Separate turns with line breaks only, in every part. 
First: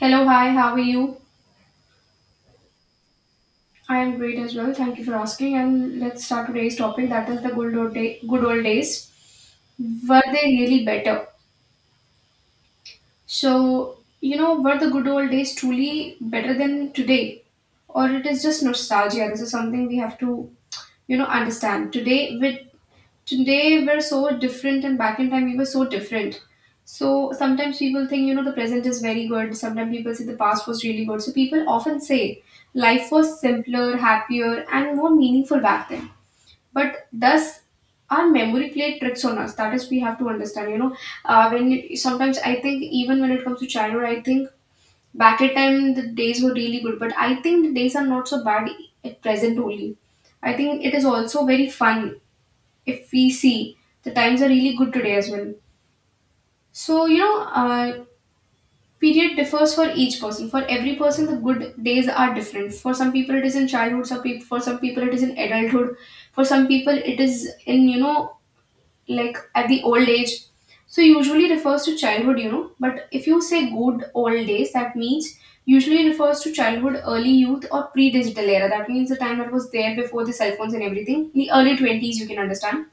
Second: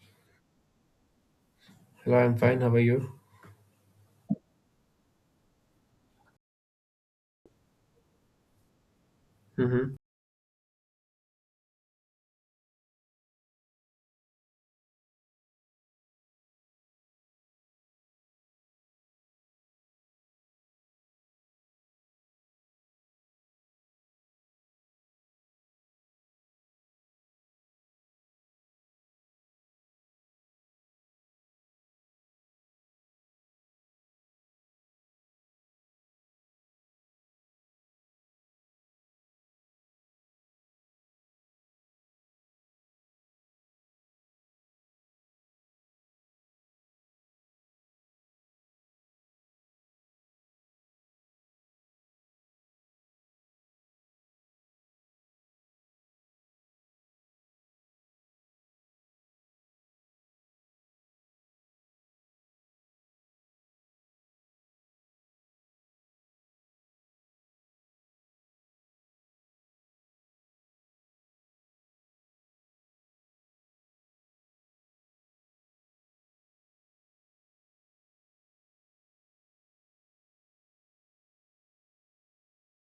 Hello, hi, how are you?
Hello, I'm fine. How are you?
I am great as well. Thank you for asking. And let's start today's topic, that is the good old days.
Mm-hmm.
Were they really better? So, were the good old days truly better than today? Or it is just nostalgia? This is something we have to, understand. Today we're so different, and back in time we were so different. So sometimes people think, the present is very good. Sometimes people say the past was really good. So people often say life was simpler, happier and more meaningful back then. But thus our memory played tricks on us, that is we have to understand. Sometimes I think even when it comes to childhood, I think back at time the days were really good, but I think the days are not so bad at present only. I think it is also very fun if we see the times are really good today as well. So period differs for each person. For every person the good days are different. For some people it is in childhood, some people for some people it is in adulthood. For some people it is in, like at the old age. So usually refers to childhood, but if you say good old days that means usually refers to childhood, early youth or pre-digital era. That means the time that was there before the cell phones and everything, the early 20s, you can understand.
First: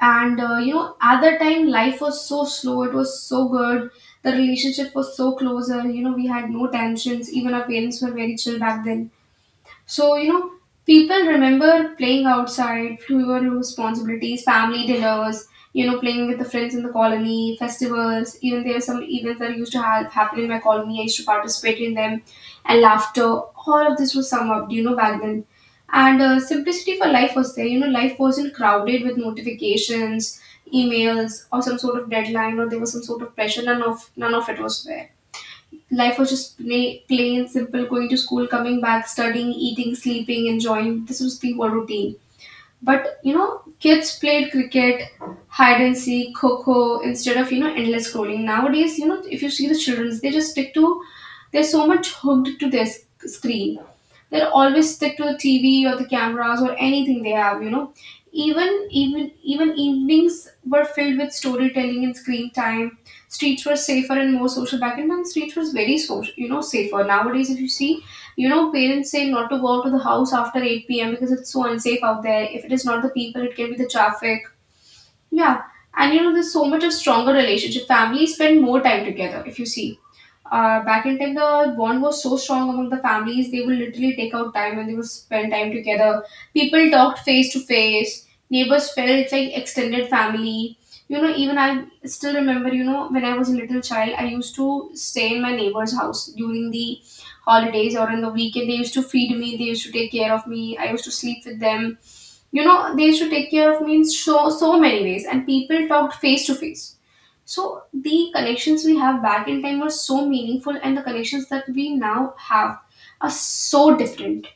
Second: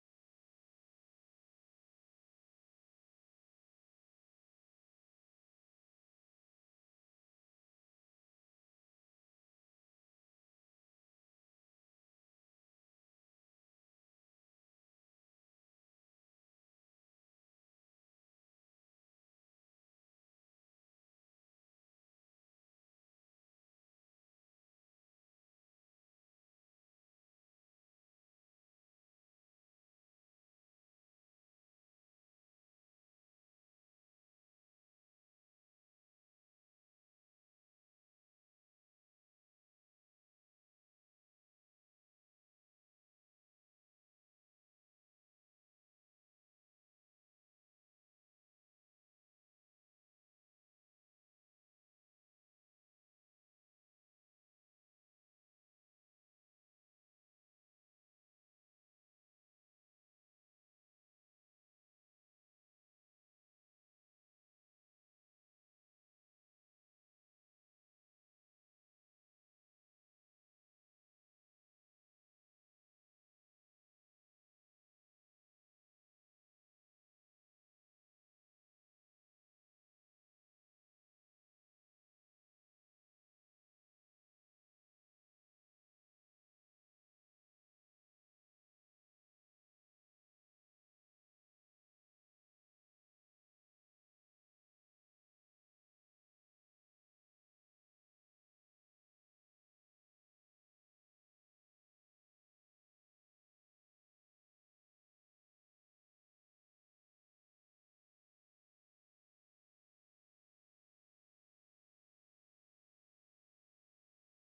And you know, at that time life was so slow, it was so good. The relationship was so closer. You know, we had no tensions, even our parents were very chill back then. So, people remember playing outside, fewer responsibilities, family dinners, playing with the friends in the colony, festivals. Even there are some events that used to have happen in my colony. I used to participate in them, and laughter. All of this was summed up, back then. And simplicity for life was there. You know, life wasn't crowded with notifications, emails, or some sort of deadline, or there was some sort of pressure. None of it was there. Life was just plain, simple, going to school, coming back, studying, eating, sleeping, enjoying. This was the whole routine. But you know, kids played cricket, hide and seek, coco instead of endless scrolling. Nowadays, you know, if you see the childrens, they just stick to they're so much hooked to their screen. They'll always stick to the TV or the cameras or anything they have, you know. Even Even evenings were filled with storytelling and screen time. Streets were safer and more social back in time. Streets was very social, you know, safer. Nowadays, if you see, you know, parents say not to go out to the house after 8 p.m. because it's so unsafe out there. If it is not the people, it can be the traffic. Yeah, and you know, there's so much a stronger relationship. Families spend more time together. If you see back in time, the bond was so strong among the families. They would literally take out time and they would spend time together. People talked face to face. Neighbors felt like extended family. You know, even I still remember, you know, when I was a little child, I used to stay in my neighbor's house during the holidays or in the weekend. They used to feed me, they used to take care of me. I used to sleep with them. You know, they used to take care of me in so, so many ways. And people talked face to face, so the connections we have back in time were so meaningful, and the connections that we now have are so different.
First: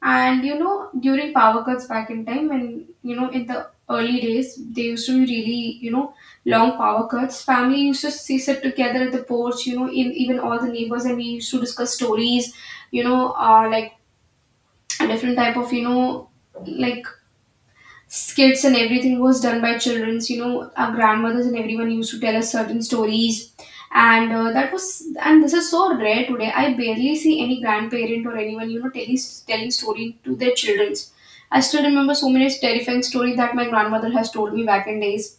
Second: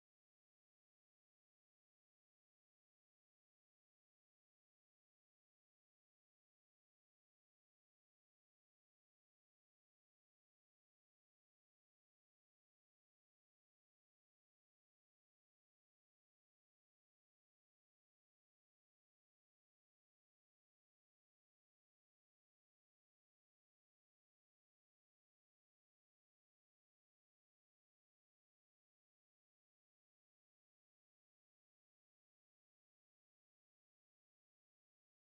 And you know, during power cuts back in time, when you know, in the early days, they used to be really, you know, long power cuts. Family used to sit together at the porch, you know, in, even all the neighbors, and we used to discuss stories, you know, like a different type of, you know, like skits, and everything was done by childrens. You know, our grandmothers and everyone used to tell us certain stories. And that was and this is so rare today. I barely see any grandparent or anyone, you know, telling story to their childrens. I still remember so many terrifying stories that my grandmother has told me back in days.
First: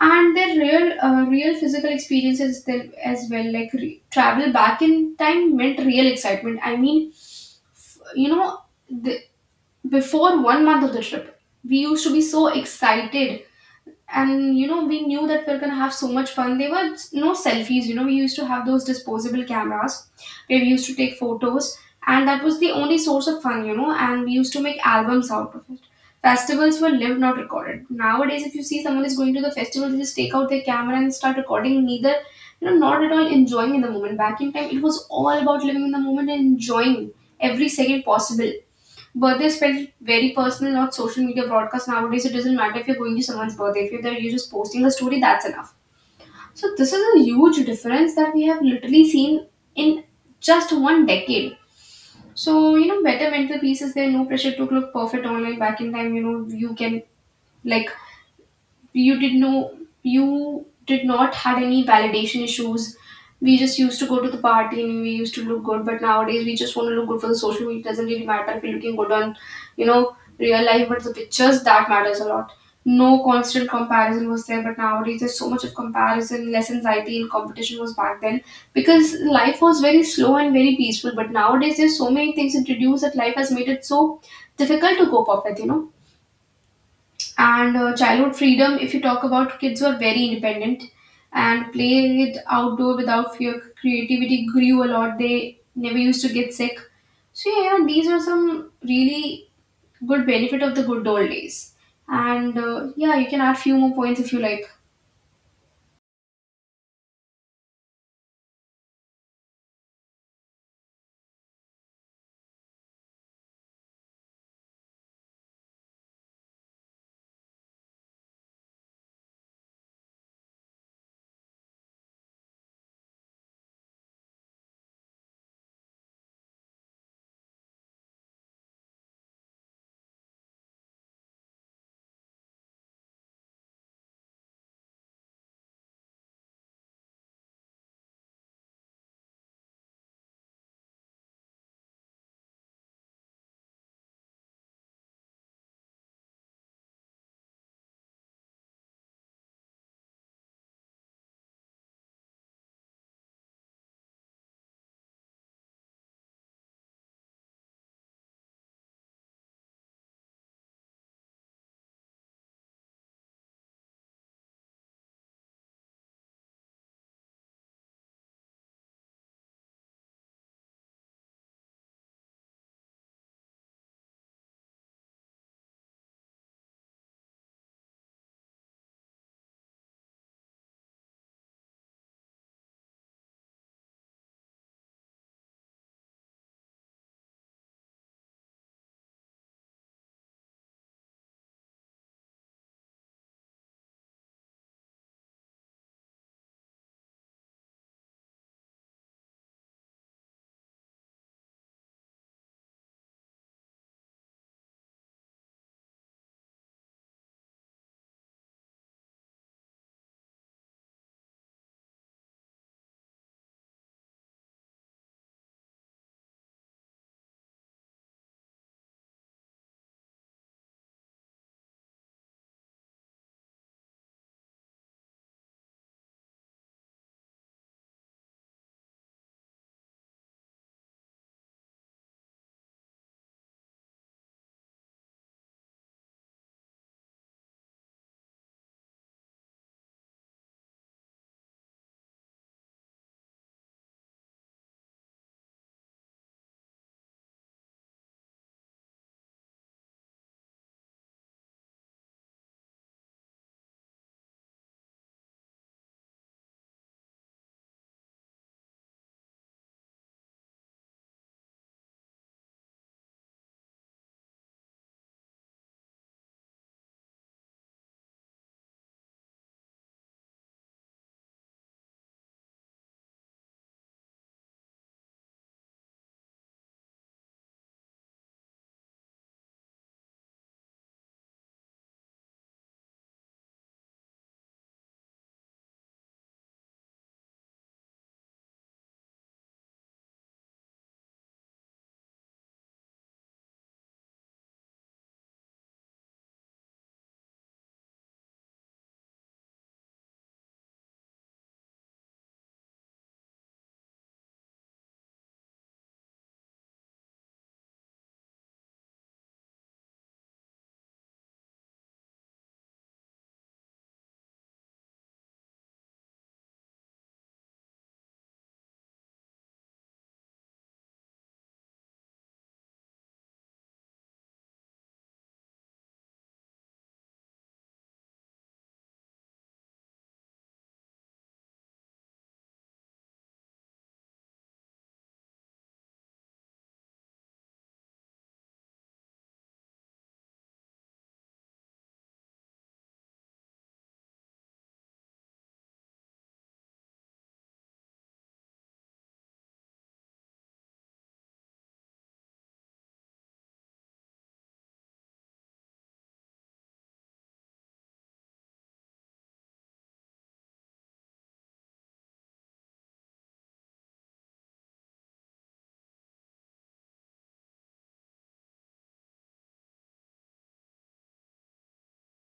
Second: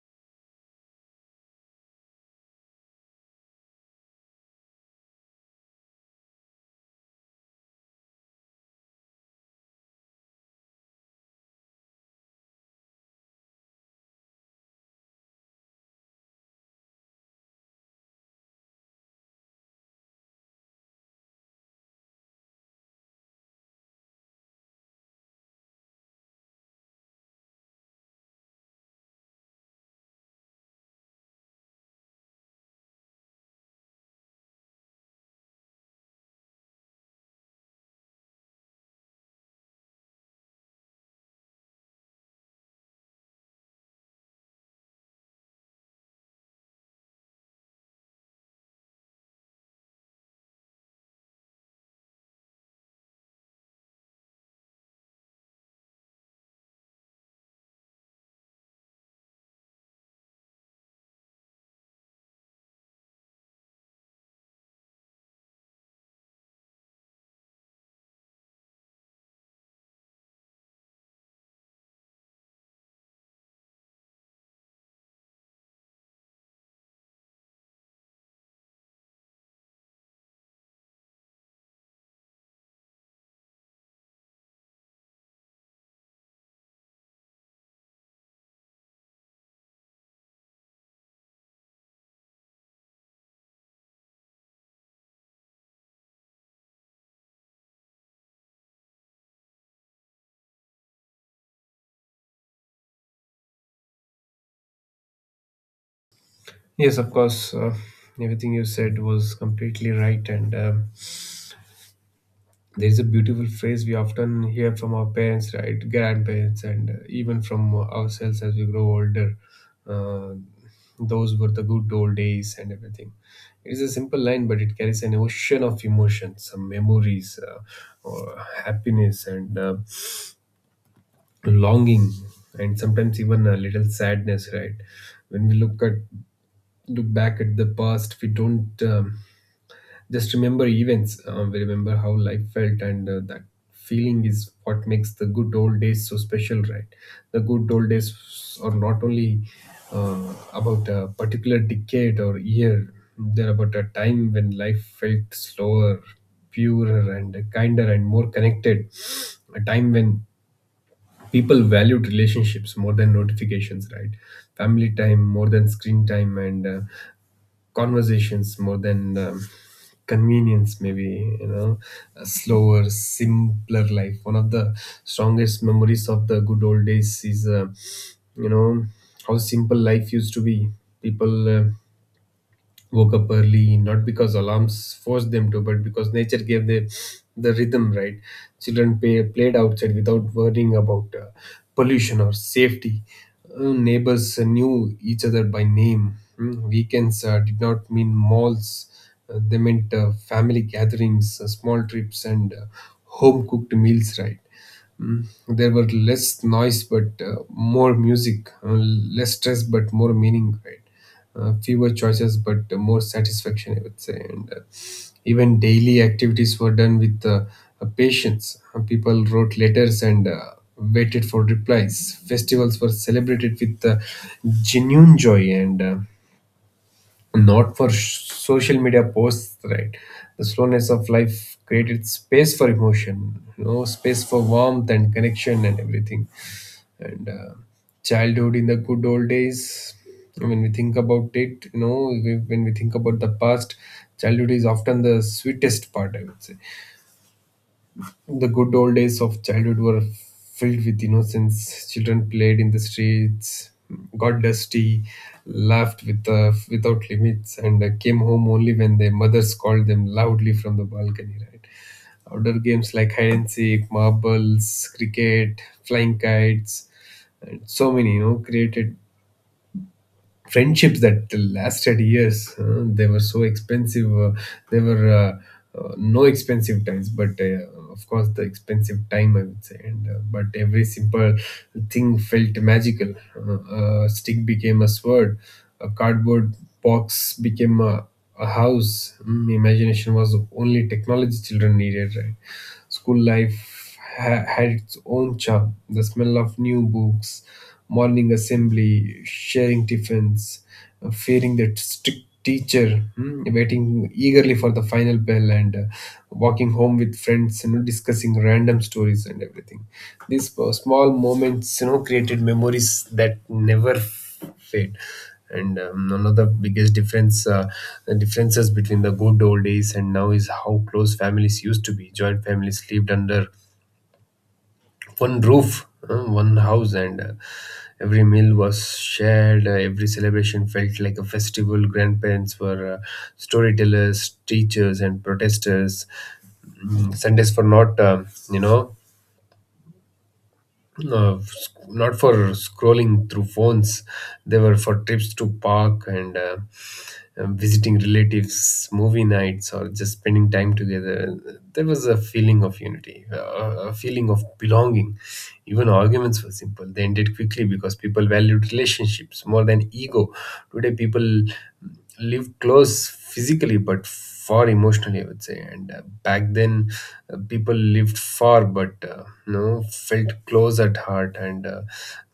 And their real physical experiences then as well. Like travel back in time meant real excitement. I mean, you know, before one month of the trip we used to be so excited. And you know, we knew that we are going to have so much fun. There were no selfies. You know, we used to have those disposable cameras where we used to take photos, and that was the only source of fun. You know, and we used to make albums out of it. Festivals were lived, not recorded. Nowadays, if you see, someone is going to the festival, they just take out their camera and start recording. Neither, you know, not at all enjoying in the moment. Back in time it was all about living in the moment and enjoying every second possible. Birthday is felt very personal, not social media broadcast. Nowadays, it doesn't matter if you're going to someone's birthday. If you're there, you're just posting a story, that's enough. So this is a huge difference that we have literally seen in just one decade. So, you know, better mental peace is there, no pressure to look perfect online. Back in time, you know, you can, like, you did know, you did not had any validation issues. We just used to go to the party and we used to look good, but nowadays we just want to look good for the social media. It doesn't really matter if we're looking good on, you know, real life, but the pictures that matters a lot. No constant comparison was there, but nowadays there's so much of comparison. Less anxiety and competition was back then, because life was very slow and very peaceful, but nowadays there's so many things introduced that life has made it so difficult to cope up with, you know. And childhood freedom, if you talk about, kids were very independent and played outdoor without fear. Creativity grew a lot, they never used to get sick. So yeah, these are some really good benefit of the good old days. And yeah, you can add few more points if you like.
Yes, of course. Everything you said was completely right. And there's a beautiful phrase we often hear from our parents, right? Grandparents, and even from ourselves as we grow older. Uh, those were the good old days and everything. It's a simple line, but it carries an ocean of emotions, some memories, or happiness, and longing, and sometimes even a little sadness, right? When we look back at the past, we don't just remember events. We remember how life felt, and that feeling is what makes the good old days so special, right? The good old days are not only about a particular decade or year. They're about a time when life felt slower, purer, and kinder, and more connected. A time when people valued relationships more than notifications, right? Family time more than screen time, and conversations more than convenience, maybe. A slower, simpler life. One of the strongest memories of the good old days is you know how simple life used to be. People woke up early, not because alarms forced them to, but because nature gave them the rhythm, right? Children played outside without worrying about pollution or safety. Neighbors knew each other by name. Weekends did not mean malls. They meant family gatherings, small trips, and home cooked meals, right? There were less noise, but more music, less stress but more meaning, right? Fewer choices but more satisfaction, I would say. And even daily activities were done with patience. People wrote letters and waited for replies. Festivals were celebrated with genuine joy, and not for social media posts, right? The slowness of life created space for emotion, space for warmth and connection and everything. And childhood in the good old days, when we think about it, when we think about the past, childhood is often the sweetest part, I would say. The good old days of childhood were filled with innocence. Children played in the streets, got dusty, laughed without limits, and came home only when their mothers called them loudly from the balcony, right? Outdoor games like hide and seek, marbles, cricket, flying kites, and so many, created friendships that lasted years. They were so expensive. They were no expensive times, but of course the expensive time, I would say. And but every simple thing felt magical. A stick became a sword. A cardboard box became a house. Imagination was the only technology children needed, right? School life had its own charm. The smell of new books, morning assembly, sharing tiffins, fearing that strict teacher, waiting eagerly for the final bell, and walking home with friends, discussing random stories and everything. These small moments, created memories that never fade. And one of the biggest differences between the good old days and now is how close families used to be. Joint families lived under one roof, one house, and every meal was shared. Every celebration felt like a festival. Grandparents were storytellers, teachers, and protesters. Sundays were not, you know, sc- not for scrolling through phones. They were for trips to park, and visiting relatives, movie nights, or just spending time together. There was a feeling of unity, a feeling of belonging. Even arguments were simple. They ended quickly because people valued relationships more than ego. Today, people live close physically but far emotionally, I would say. And back then, people lived far but felt close at heart. And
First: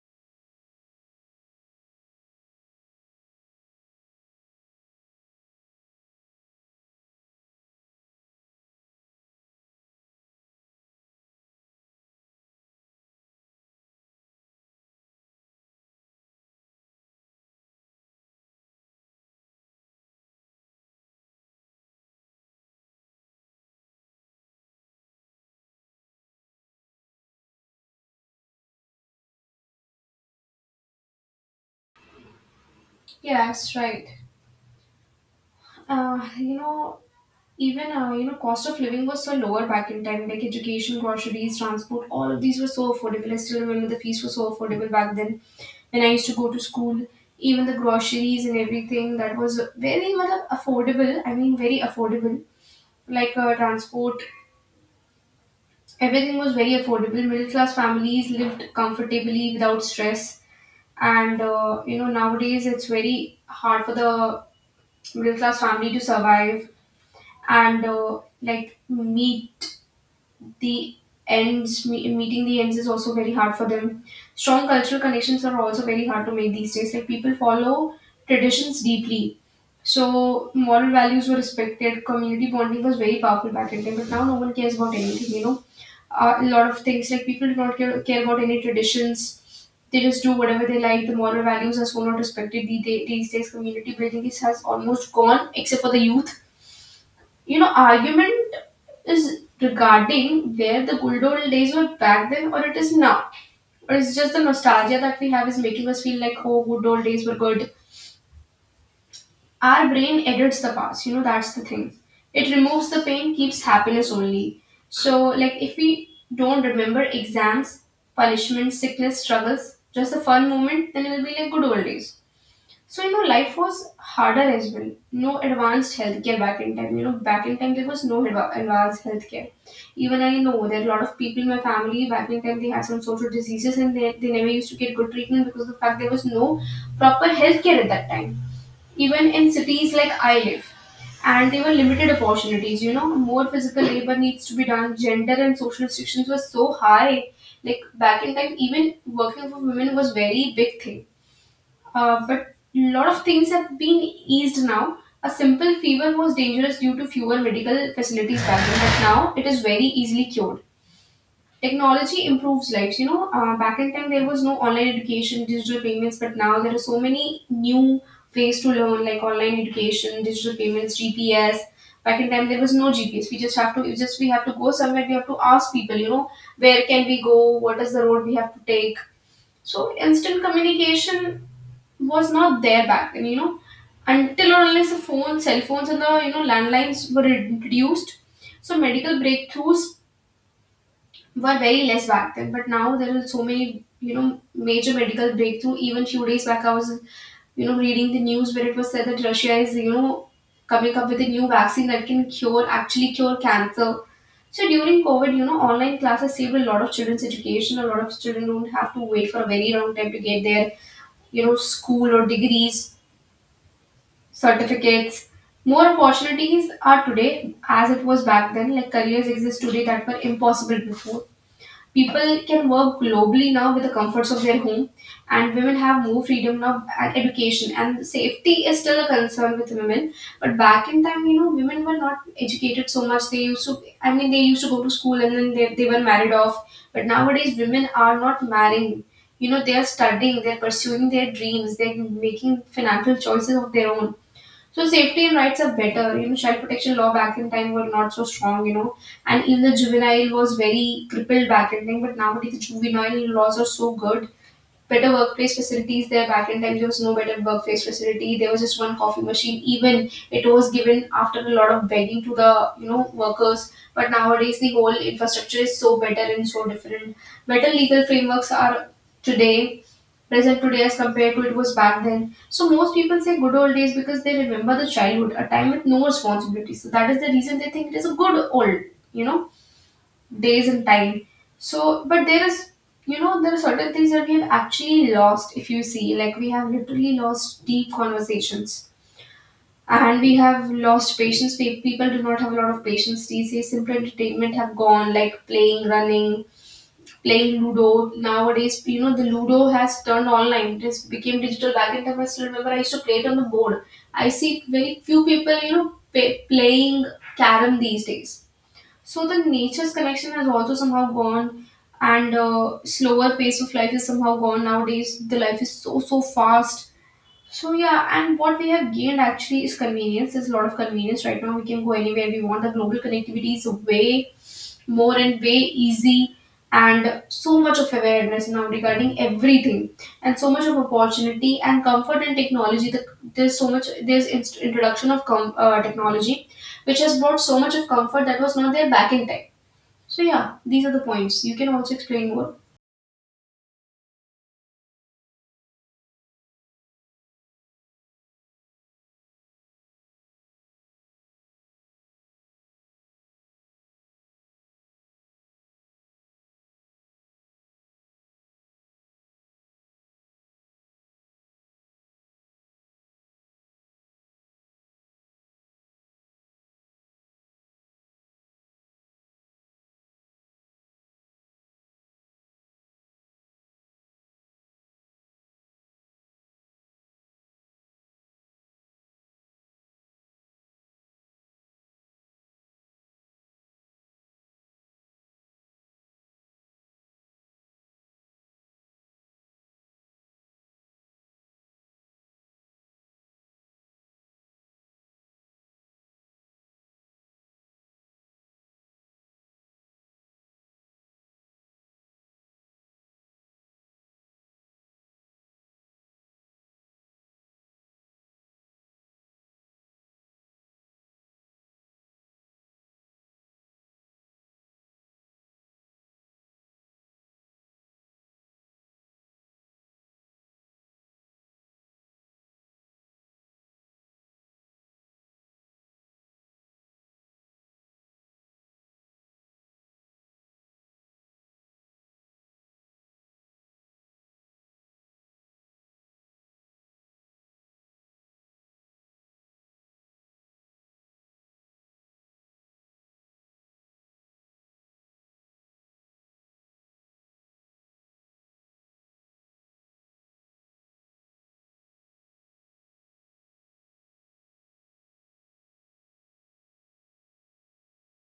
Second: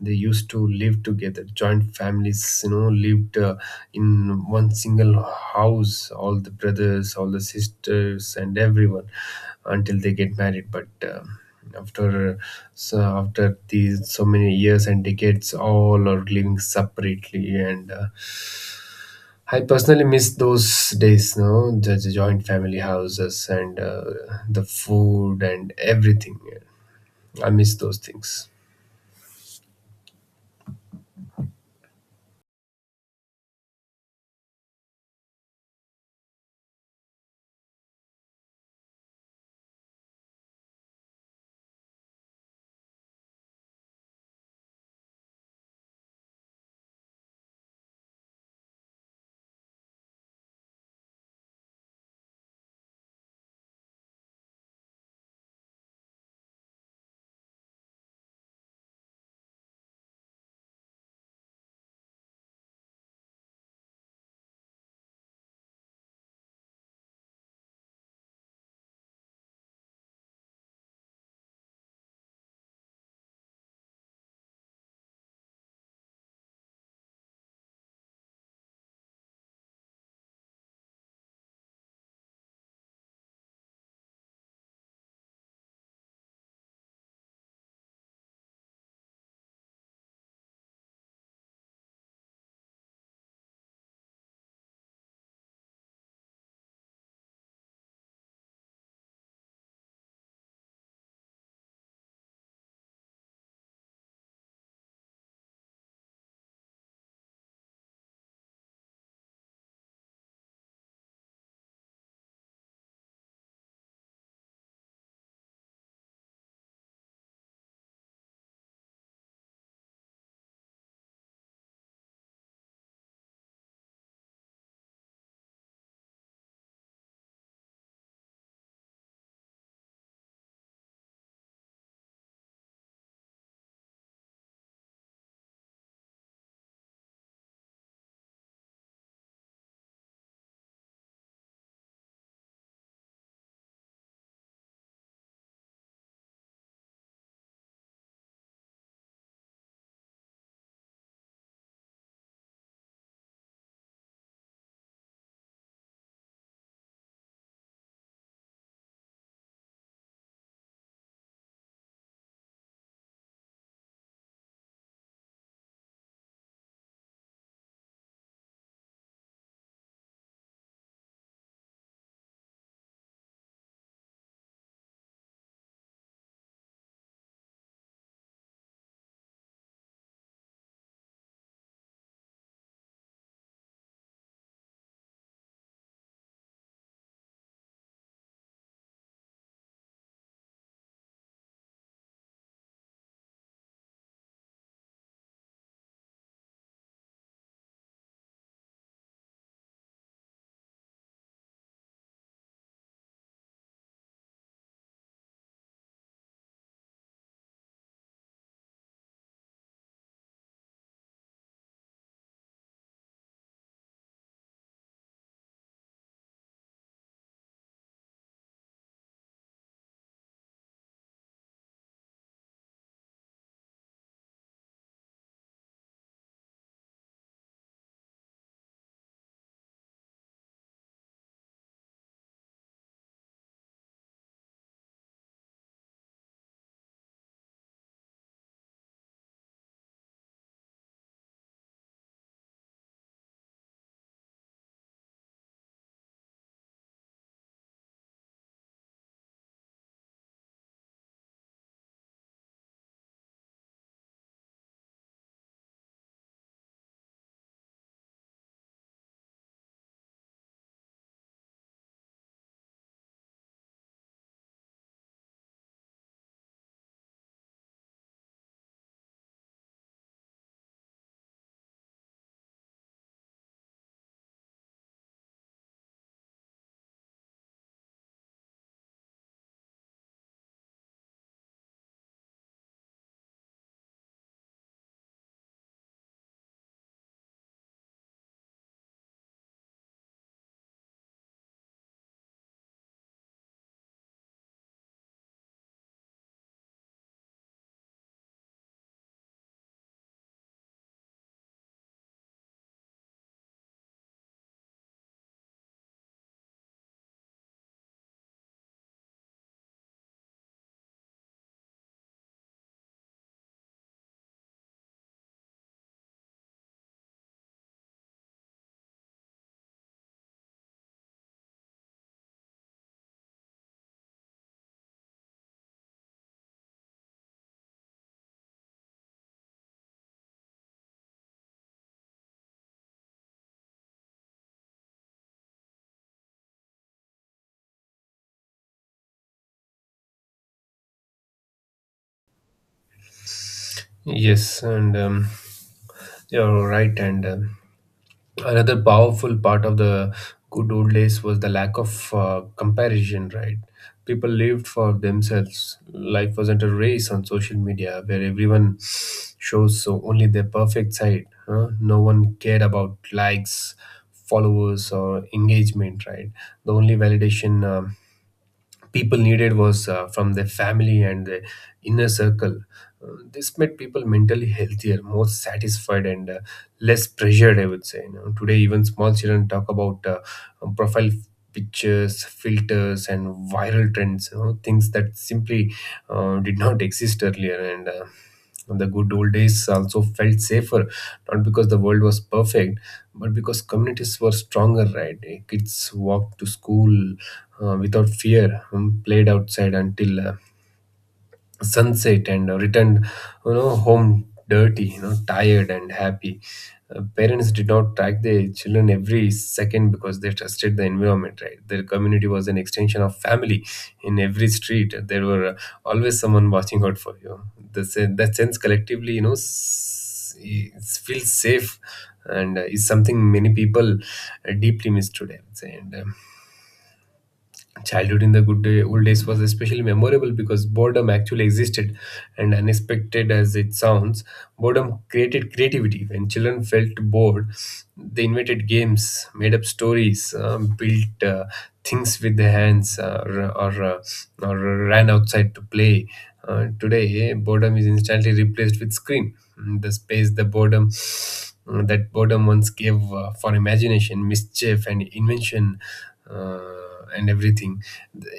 they used to live together. Joint families, lived in one single house, all the brothers, all the sisters, and everyone, until they get married. But after after these so many years and decades, all are living separately. And I personally miss those days, no? The joint family houses, and the food and everything. I miss those things.
Yeah, that's right. You know, even, you know, cost of living was so lower back in time. Like education, groceries, transport, all of these were so affordable. I still remember the fees were so affordable back then. When I used to go to school, even the groceries and everything that was very much affordable. I mean, very affordable. Like transport, everything was very affordable. Middle class families lived comfortably without stress. And you know, nowadays it's very hard for the middle class family to survive, and like meet the meeting the ends is also very hard for them. Strong cultural connections are also very hard to make these days. Like people follow traditions deeply, so moral values were respected, community bonding was very powerful back in time, but now no one cares about anything, you know. A lot of things, like people do not care about any traditions, they just do whatever they like. The moral values are so not respected these days. Community building is has almost gone except for the youth, you know. Argument is regarding where the good old days were back then or it is now, or it's just the nostalgia that we have is making us feel like, oh, good old days were good. Our brain edits the past, you know, that's the thing. It removes the pain, keeps happiness only. So like, if we don't remember exams, punishment, sickness, struggles, just the fun moment, then it'll be like good old days. So you know, life was harder as well. No advanced healthcare back in time. You know, back in time there was no advanced healthcare. Even I know there are a lot of people in my family back in time, they had some social diseases and they never used to get good treatment because of the fact there was no proper healthcare at that time. Even in cities like I live, and there were limited opportunities. You know, more physical labor needs to be done. Gender and social restrictions were so high. Like back in time, even working for women was very big thing, but lot of things have been eased now. A simple fever was dangerous due to fewer medical facilities back then, but now it is very easily cured. Technology improves lives. You know, back in time there was no online education, digital payments, but now there are so many new ways to learn, like online education, digital payments, GPS. Back in time there was no GPS. We have to go somewhere. We have to ask people. You know, where can we go? What is the road we have to take? So instant communication was not there back then, you know, until or unless the phones, cell phones, and the, you know, landlines were introduced. So medical breakthroughs were very less back then, but now there are so many, you know, major medical breakthrough. Even few days back, I was, you know, reading the news where it was said that Russia is, you know, coming up with a new vaccine that can cure, actually cure, cancer. So during COVID, you know, online classes saved a lot of children's education. A lot of children don't have to wait for a very long time to get their, you know, school or degrees certificates. More opportunities are today as it was back then, like careers exist today that were impossible before. People can work globally now with the comforts of their home, and women have more freedom now and education. And safety is still a concern with women, but back in time, you know, women were not educated so much. They used to, I mean, they used to go to school and then they were married off. But nowadays, women are not marrying. You know, they are studying, they're pursuing their dreams, they're making financial choices of their own, so safety and rights are better. You know, child protection law back in time were not so strong. You know, and even the juvenile was very crippled back in time. But nowadays the juvenile laws are so good. Better workplace facilities there. Back in time there was no better workplace facility. There was just one coffee machine, even it was given after a lot of begging to the, you know, workers, but nowadays the whole infrastructure is so better and so different. Better legal frameworks are today present today as compared to it was back then. So most people say good old days because they remember the childhood, a time with no responsibilities. So that is the reason they think it is a good old, you know, days and time. So, but there is, you know, there are certain things that we have actually lost. If you see, like we have literally lost deep conversations, and we have lost patience. People do not have a lot of patience these days. Simple entertainment have gone, like playing, running, playing Ludo. Nowadays, you know, the Ludo has turned online. It has became digital. Back in time, I still remember I used to play it on the board. I see very few people, you know, pa playing carom these days. So the nature's connection has also somehow gone, and slower pace of life is somehow gone nowadays. The life is so so fast. So yeah, and what we have gained actually is convenience. There's a lot of convenience right now. We can go anywhere we want. The global connectivity is way more and way easy, and so much of awareness now regarding everything, and so much of opportunity and comfort and technology. There's so much. There's technology, which has brought so much of comfort that was not there back in time. So yeah, these are the points. You can also explain more.
Yes, and you're right. And another powerful part of the good old days was the lack of comparison, right? People lived for themselves. Life wasn't a race on social media where everyone shows so only their perfect side, huh? No one cared about likes, followers, or engagement, right? The only validation people needed was from their family and the inner circle. Uh, this made people mentally healthier, more satisfied, and less pressured, I would say. You know, today, even small children talk about profile pictures, filters, and viral trends. You know, things that simply did not exist earlier. And the good old days also felt safer, not because the world was perfect but because communities were stronger, right? Kids walked to school without fear, played outside until sunset, and returned home dirty, tired and happy. Parents did not track their children every second because they trusted the environment, right? Their community was an extension of family. In every street there were always someone watching out for you. That sense collectively, feels safe, and is something many people deeply miss today, I would say. And childhood in the old days was especially memorable because boredom actually existed, and unexpected as it sounds, boredom created creativity. When children felt bored, they invented games, made up stories, built things with their hands, or ran outside to play. Today, boredom is instantly replaced with screen. The space, the boredom mm, that boredom once gave for imagination, mischief, and invention. And everything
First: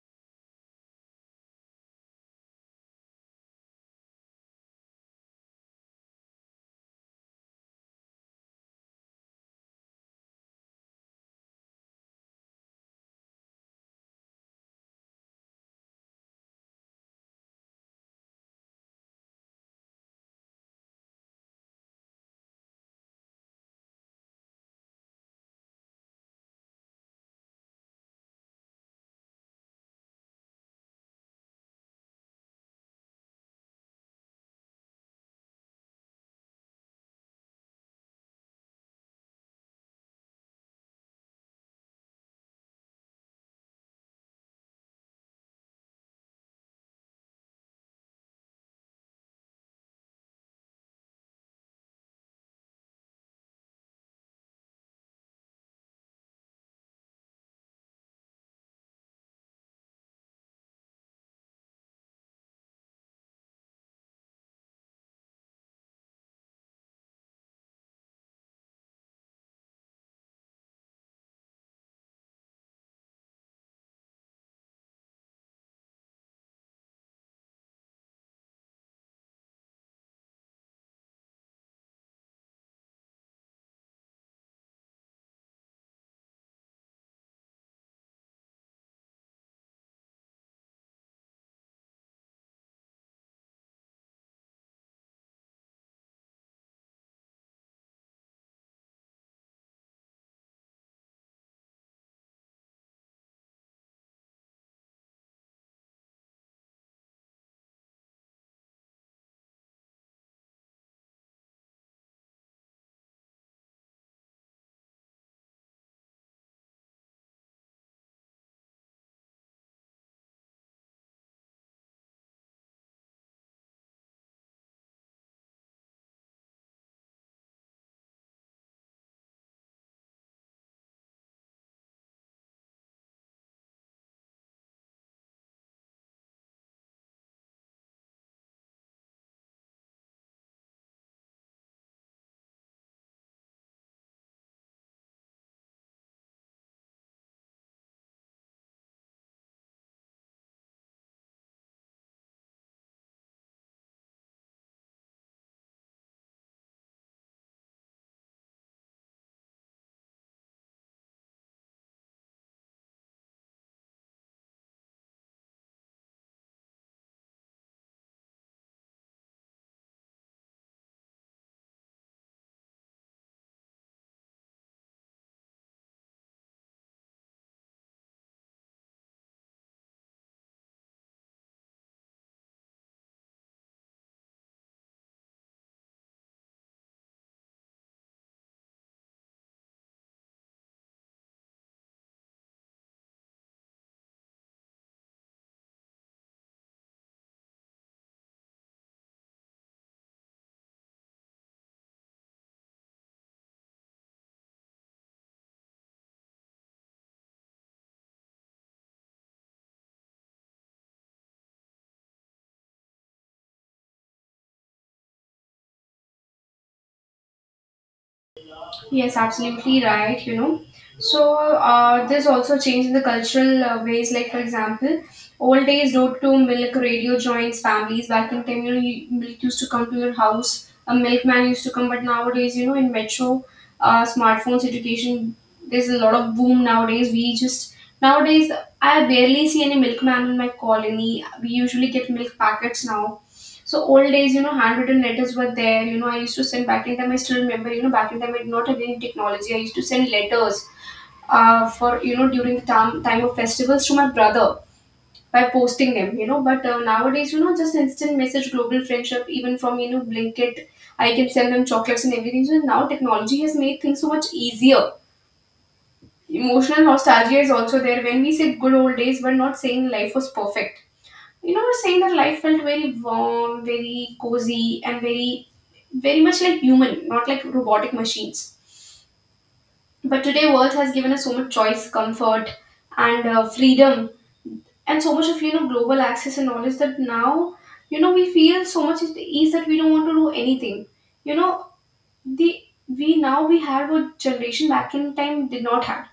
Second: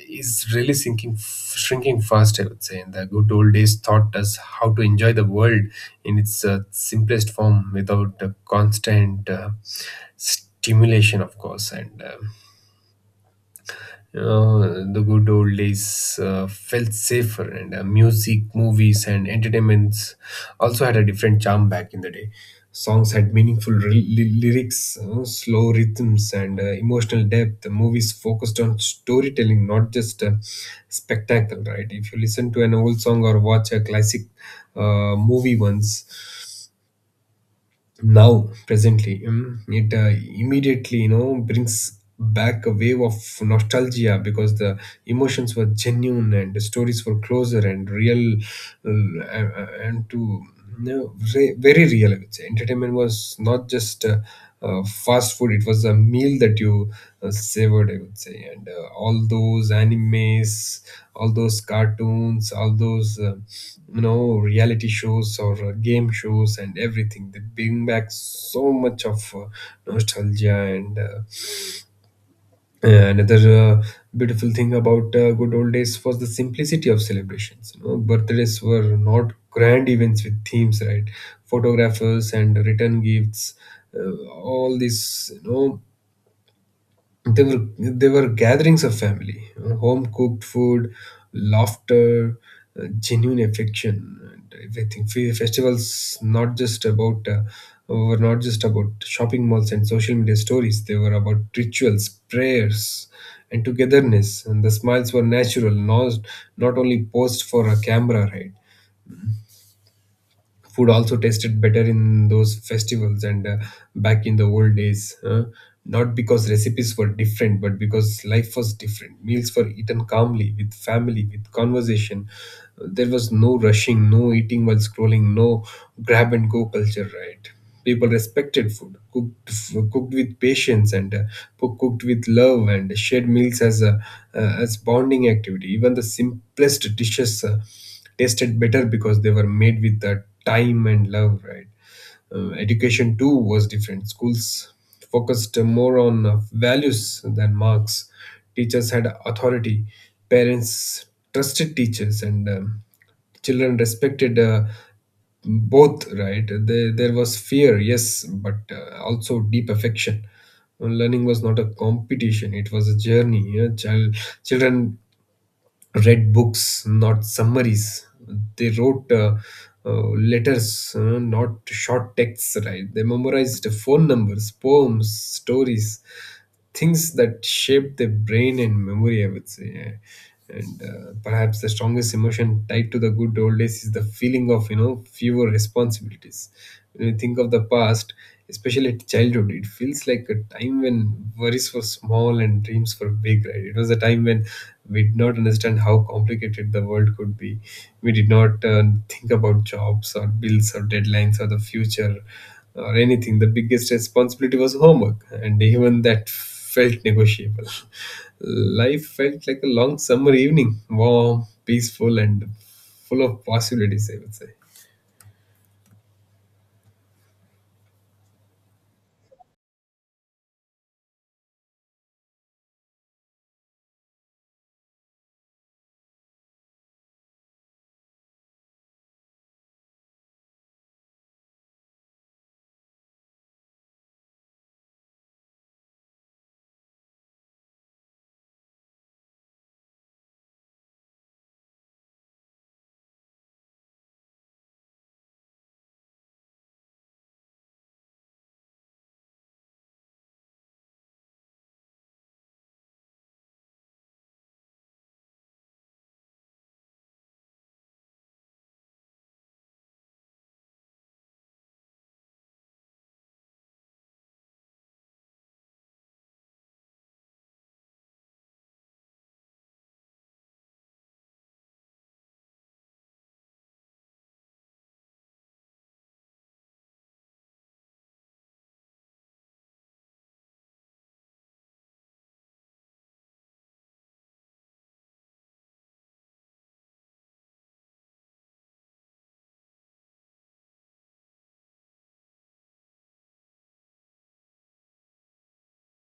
is really shrinking fast, I would say. And the good old days taught us how to enjoy the world in its simplest form without constant stimulation, of course. The good old days felt safer, and music, movies, and entertainments also had a different charm back in the day. Songs had meaningful lyrics, slow rhythms, and emotional depth. The movies focused on storytelling, not just spectacle, right? If you listen to an old song or watch a classic movie once, now presently, it immediately brings back a wave of nostalgia, because the emotions were genuine and the stories were closer and real. Uh, and to you know, re- very real, I would say. Entertainment was not just fast food. It was a meal that you savored, I would say. And all those animes, all those cartoons, all those reality shows or game shows and everything, they bring back so much of nostalgia. And another beautiful thing about good old days was the simplicity of celebrations. Birthdays were not grand events with themes, right? Photographers and return gifts, all these, they were gatherings of family, home cooked food, laughter, genuine affection, and everything. Festivals, not just about were not just about shopping malls and social media stories. They were about rituals, prayers, and togetherness. And the smiles were natural, not only posed for a camera, right? Food also tasted better in those festivals, and back in the old days, not because recipes were different, but because life was different. Meals were eaten calmly with family, with conversation. There was no rushing, no eating while scrolling, no grab and go culture, right? People respected food, cooked with patience, and cooked with love, and shared meals as a as bonding activity. Even the simplest dishes tasted better because they were made with the time and love, right? Education too was different. Schools focused more on values than marks. Teachers had authority. Parents trusted teachers, and children respected both, right? There was fear, yes, but also deep affection. Learning was not a competition. It was a journey, children read books, not summaries. They wrote uh, letters, not short texts, right? They memorized phone numbers, poems, stories, things that shaped their brain and memory, I would say. Yeah. And perhaps the strongest emotion tied to the good old days is the feeling of, fewer responsibilities. When you think of the past, especially at childhood, it feels like a time when worries were small and dreams were big, right? It was a time when we did not understand how complicated the world could be. We did not think about jobs or bills or deadlines or the future or anything. The biggest responsibility was homework, and even that felt negotiable. Life felt like a long summer evening, warm, peaceful, and full of possibilities, I would say.
Yes, absolutely right. You know, so there's also change in the cultural ways. Like for example, old days road to milk radio joints families back in time. You know, you, milk used to come to your house. A milkman used to come, but nowadays, you know, in metro, smartphones, education, there's a lot of boom nowadays. We just nowadays I barely see any milkman in my colony. We usually get milk packets now. So old days, you know, handwritten letters were there. You know, I used to send back in time. I still remember, you know, back in time I did not have any technology. I used to send letters, for, you know, during the time of festivals to my brother by posting them, you know. But nowadays, you know, just instant message, global friendship, even from, you know, Blinkit, I can send them chocolates and everything. So now technology has made things so much easier. Emotional nostalgia is also there when we say good old days, but not saying life was perfect. You know, we're saying that life felt very warm, very cozy, and very, very much like human, not like robotic machines. But today, world has given us so much choice, comfort, and freedom and so much of, you know, global access and knowledge that now, you know, we feel so much at ease that we don't want to do anything, you know. The we now we have what generation back in time did not have.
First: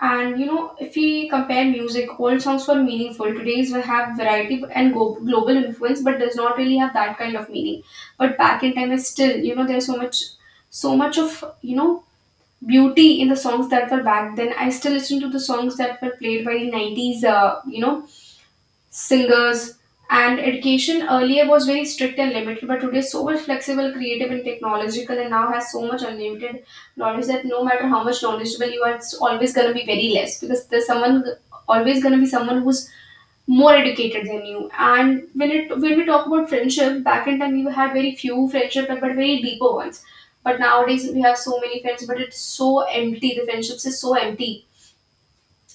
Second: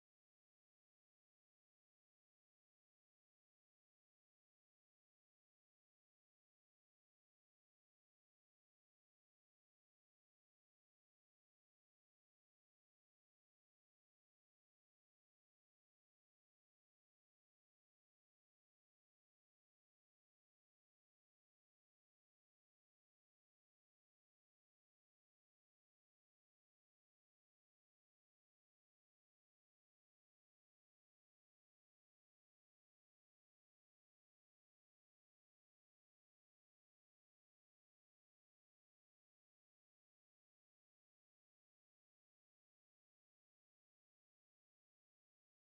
And you know, if we compare music, old songs were meaningful. Today's we have variety and global influence, but does not really have that kind of meaning. But back in time, is still, you know, there's so much, so much of, you know, beauty in the songs that were back then. I still listen to the songs that were played by the '90s, you know, singers, and education earlier was very strict and limited but today is so much flexible, creative and technological, and now has so much unlimited knowledge that no matter how much knowledgeable you are it's always going to be very less because there's someone always going to be someone who's more educated than you. And when we talk about friendship back in time we had very few friendship but very deeper ones, but nowadays we have so many friends but it's so empty. The friendships is so empty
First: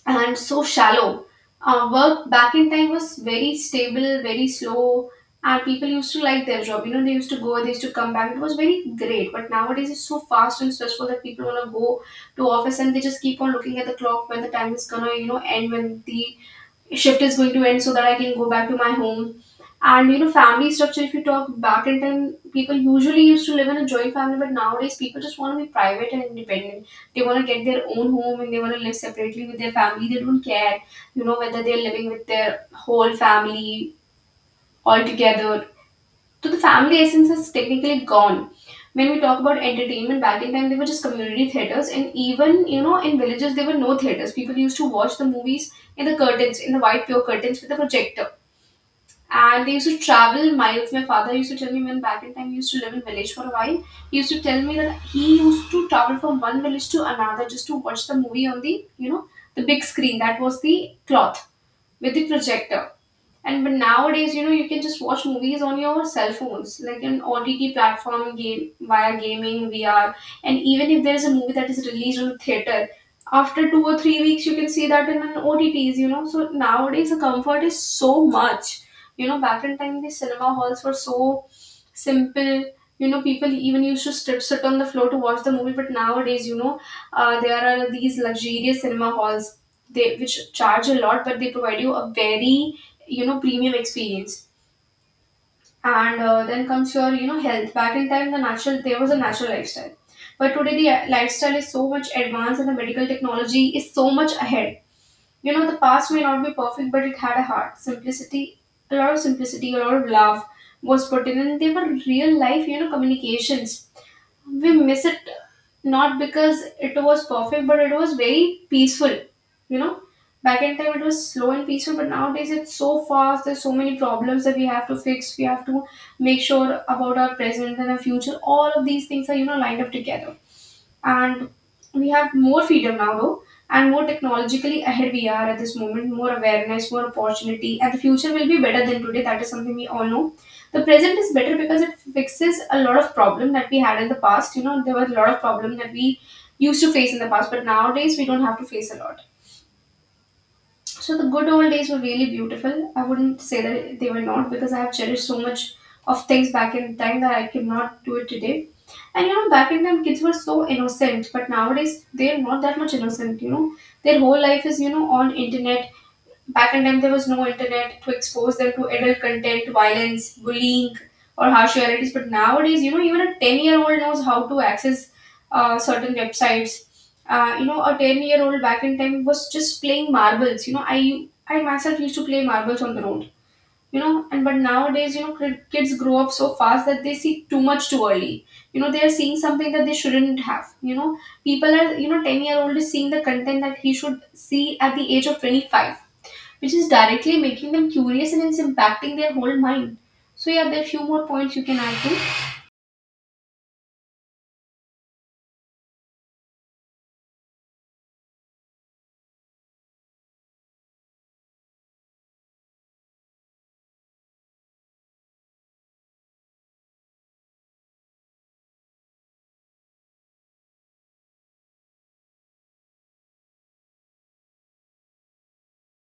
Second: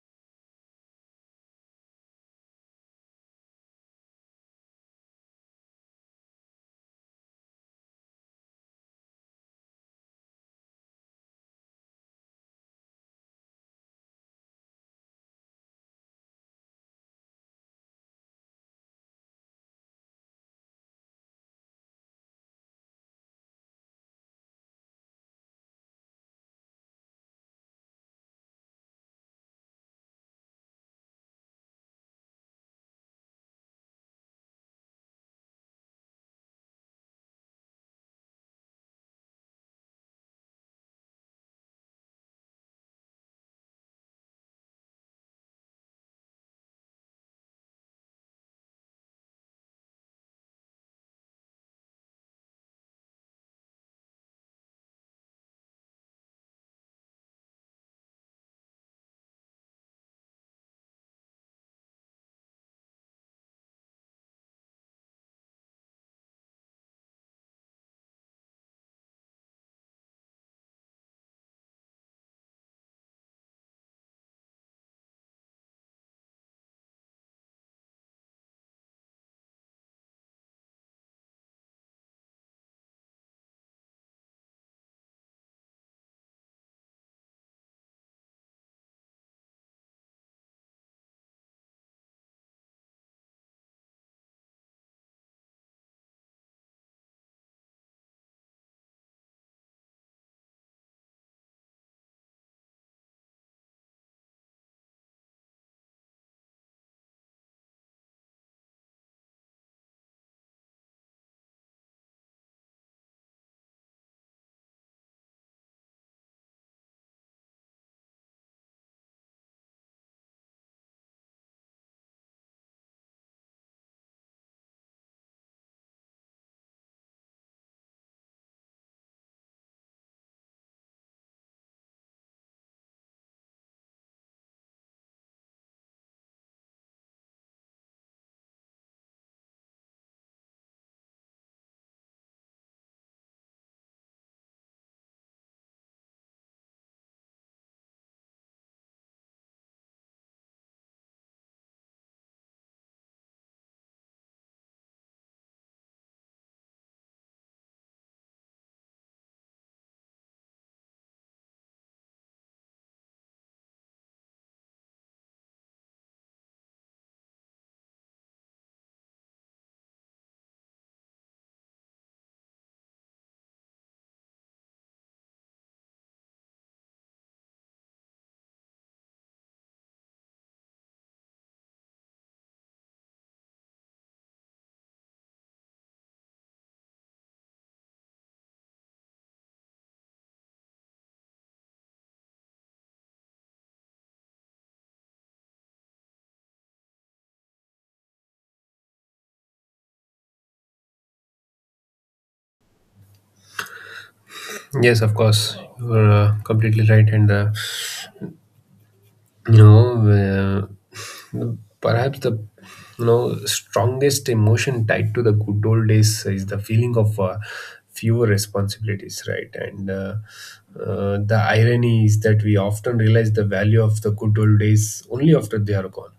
and so shallow. Work back in time was very stable, very slow, and people used to like their job. You know, they used to go, they used to come back. It was very great. But nowadays, it's so fast and stressful that people want to go to office and they just keep on looking at the clock when the time is gonna, you know, end, when the shift is going to end so that I can go back to my home. And you know, family structure, if you talk back in time, people usually used to live in a joint family, but nowadays people just want to be private and independent. They want to get their own home and they want to live separately with their family. They don't care, you know, whether they're living with their whole family all together, so the family essence is technically gone. When we talk about entertainment, back in time they were just community theaters, and even, you know, in villages there were no theaters. People used to watch the movies in the curtains, in the white pure curtains with the projector, and they used to travel miles. My father used to tell me when back in time he used to live in village for a while. He used to tell me that he used to travel from one village to another just to watch the movie on the, you know, the big screen that was the cloth with the projector. And but nowadays, you know, you can just watch movies on your cell phones, like an OTT platform game via gaming, VR, and even if there is a movie that is released on theater, after 2 or 3 weeks, you can see that in an OTTs. You know, so nowadays the comfort is so much. You know, back in time the cinema halls were so simple. You know, people even used to sit on the floor to watch the movie, but nowadays, you know, there are these luxurious cinema halls they which charge a lot, but they provide you a very, you know, premium experience. And then comes your, you know, health. Back in time there was a natural lifestyle, but today the lifestyle is so much advanced and the medical technology is so much ahead. You know, the past may not be perfect but it had a heart simplicity, a lot of simplicity, a lot of love was put in, and they were real life, you know, communications. We miss it, not because it was perfect, but it was very peaceful. You know, back in time it was slow and peaceful, but nowadays it's so fast. There's so many problems that we have to fix. We have to make sure about our present and our future. All of these things are, you know, lined up together, and we have more freedom now though, and more technologically ahead we are at this moment. More awareness, more opportunity, and the future will be better than today. That is something we all know. The present is better because it fixes a lot of problem that we had in the past. You know, there were a lot of problem that we used to face in the past, but nowadays we don't have to face a lot. So the good old days were really beautiful. I wouldn't say that they were not, because I have cherished so much of things back in time that I cannot do it today. And you know, back in time, kids were so innocent, but nowadays they're not that much innocent. You know, their whole life is, you know, on internet. Back in time, there was no internet to expose them to adult content, violence, bullying, or harsh realities. But nowadays, you know, even a 10-year-old knows how to access certain websites. You know, a 10-year-old back in time was just playing marbles. You know, I myself used to play marbles on the road, you know. And but nowadays, you know, kids grow up so fast that they see too much too early. You know, they are seeing something that they shouldn't have, you know. People are, you know, 10-year-old year old is seeing the content that he should see at the age of 25, which is directly making them curious and it's impacting their whole mind. So yeah, there are few more points you can add to.
Yes, of course, you're completely right, and you know uh, perhaps the, you know, strongest emotion tied to the good old days is the feeling of fewer responsibilities, right? And the irony is that we often realize the value of the good old days only after they are gone.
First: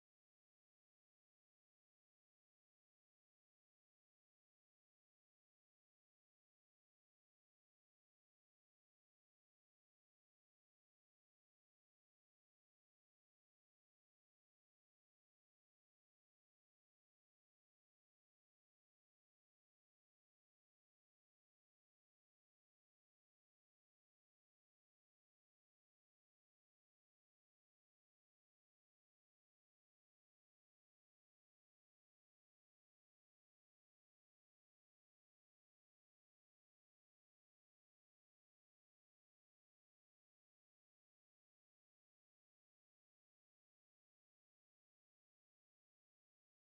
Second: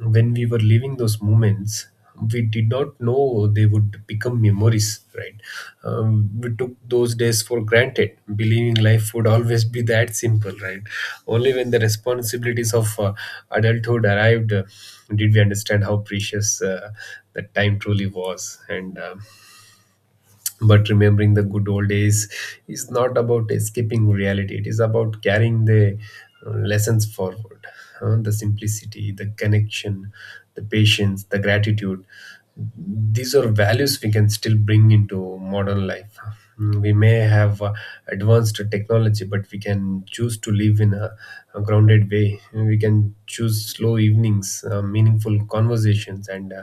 When we were living those moments, we did not know they would become memories, right? We took those days for granted, believing life would always be that simple, right? Only when the responsibilities of adulthood arrived did we understand how precious that time truly was. And but remembering the good old days is not about escaping reality, it is about carrying the lessons forward. The simplicity, the connection, the patience, the gratitude, these are values we can still bring into modern life. Mm, we may have advanced technology, but we can choose to live in a grounded way. We can choose slow evenings, meaningful conversations, and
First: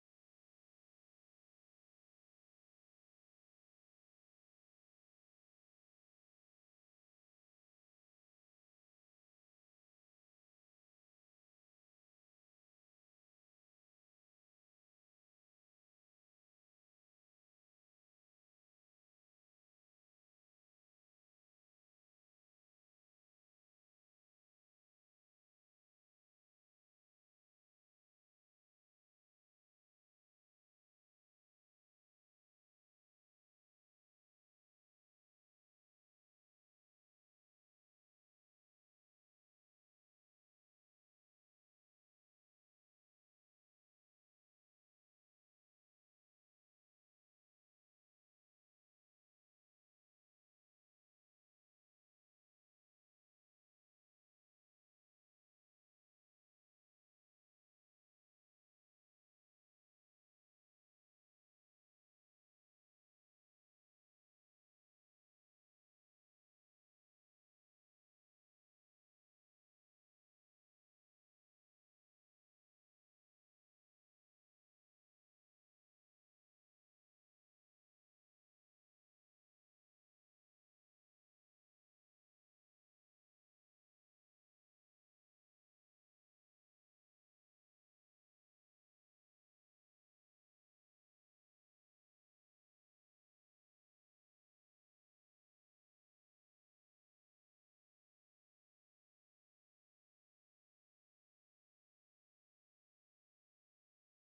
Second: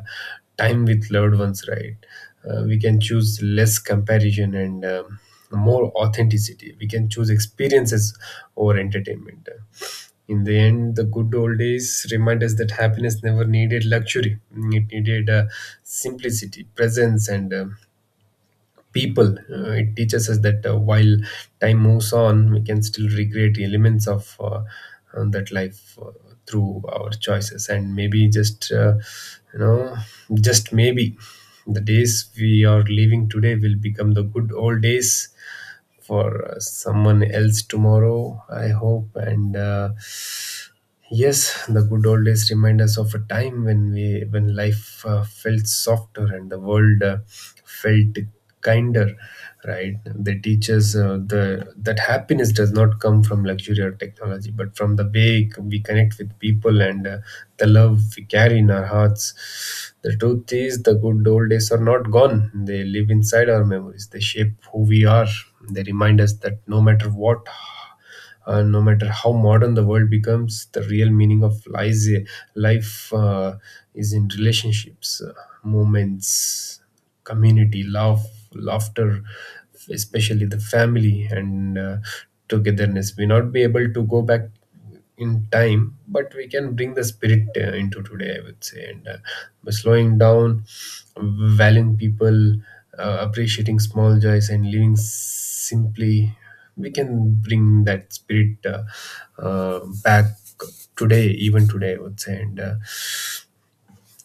time with loved ones, right? We can choose less comparison and more authenticity. We can choose experiences over entertainment. In the end, the good old days remind us that happiness never needed luxury. It needed simplicity, presence, and people. It teaches us that while time moves on, we can still recreate elements of that life through our choices. And maybe just, you know, just maybe the days we are living today will become the good old days for someone else tomorrow, I hope. And Yes, the good old days remind us of a time when we, when life felt softer and the world felt kinder, right? They teach us the that happiness does not come from luxury or technology, but from the way we connect with people and the love we carry in our hearts. The truth is, the good old days are not gone. They live inside our memories. They shape who we are. They remind us that no matter how modern the world becomes, the real meaning of lies, life is in relationships, moments, community, love, laughter, especially the family, and togetherness. We not be able to go back in time, but we can bring the spirit into today, I would say, and by slowing down, valuing people, appreciating small joys, and living simply. We can bring that spirit back today, even today, I would say. And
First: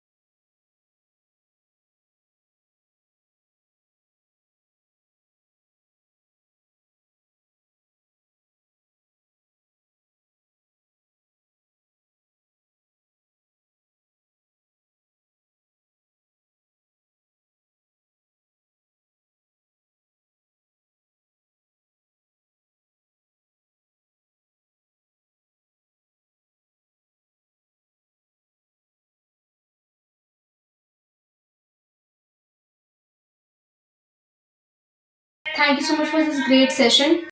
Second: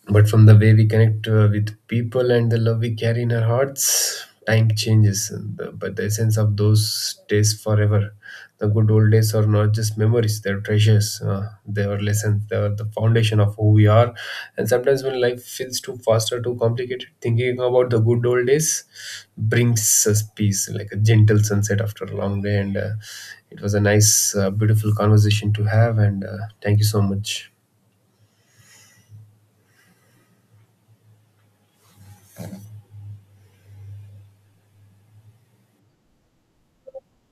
But from the way we connect with people and the love we carry in our hearts, time changes and the, but the essence of those days forever. The good old days are not just memories, they're treasures. They are lessons, they are the foundation of who we are. And sometimes when life feels too fast or too complicated, thinking about the good old days brings us peace, like a gentle sunset after a long day. And It was a nice, beautiful conversation to have, and thank you so much.
Thank you so much for this great session.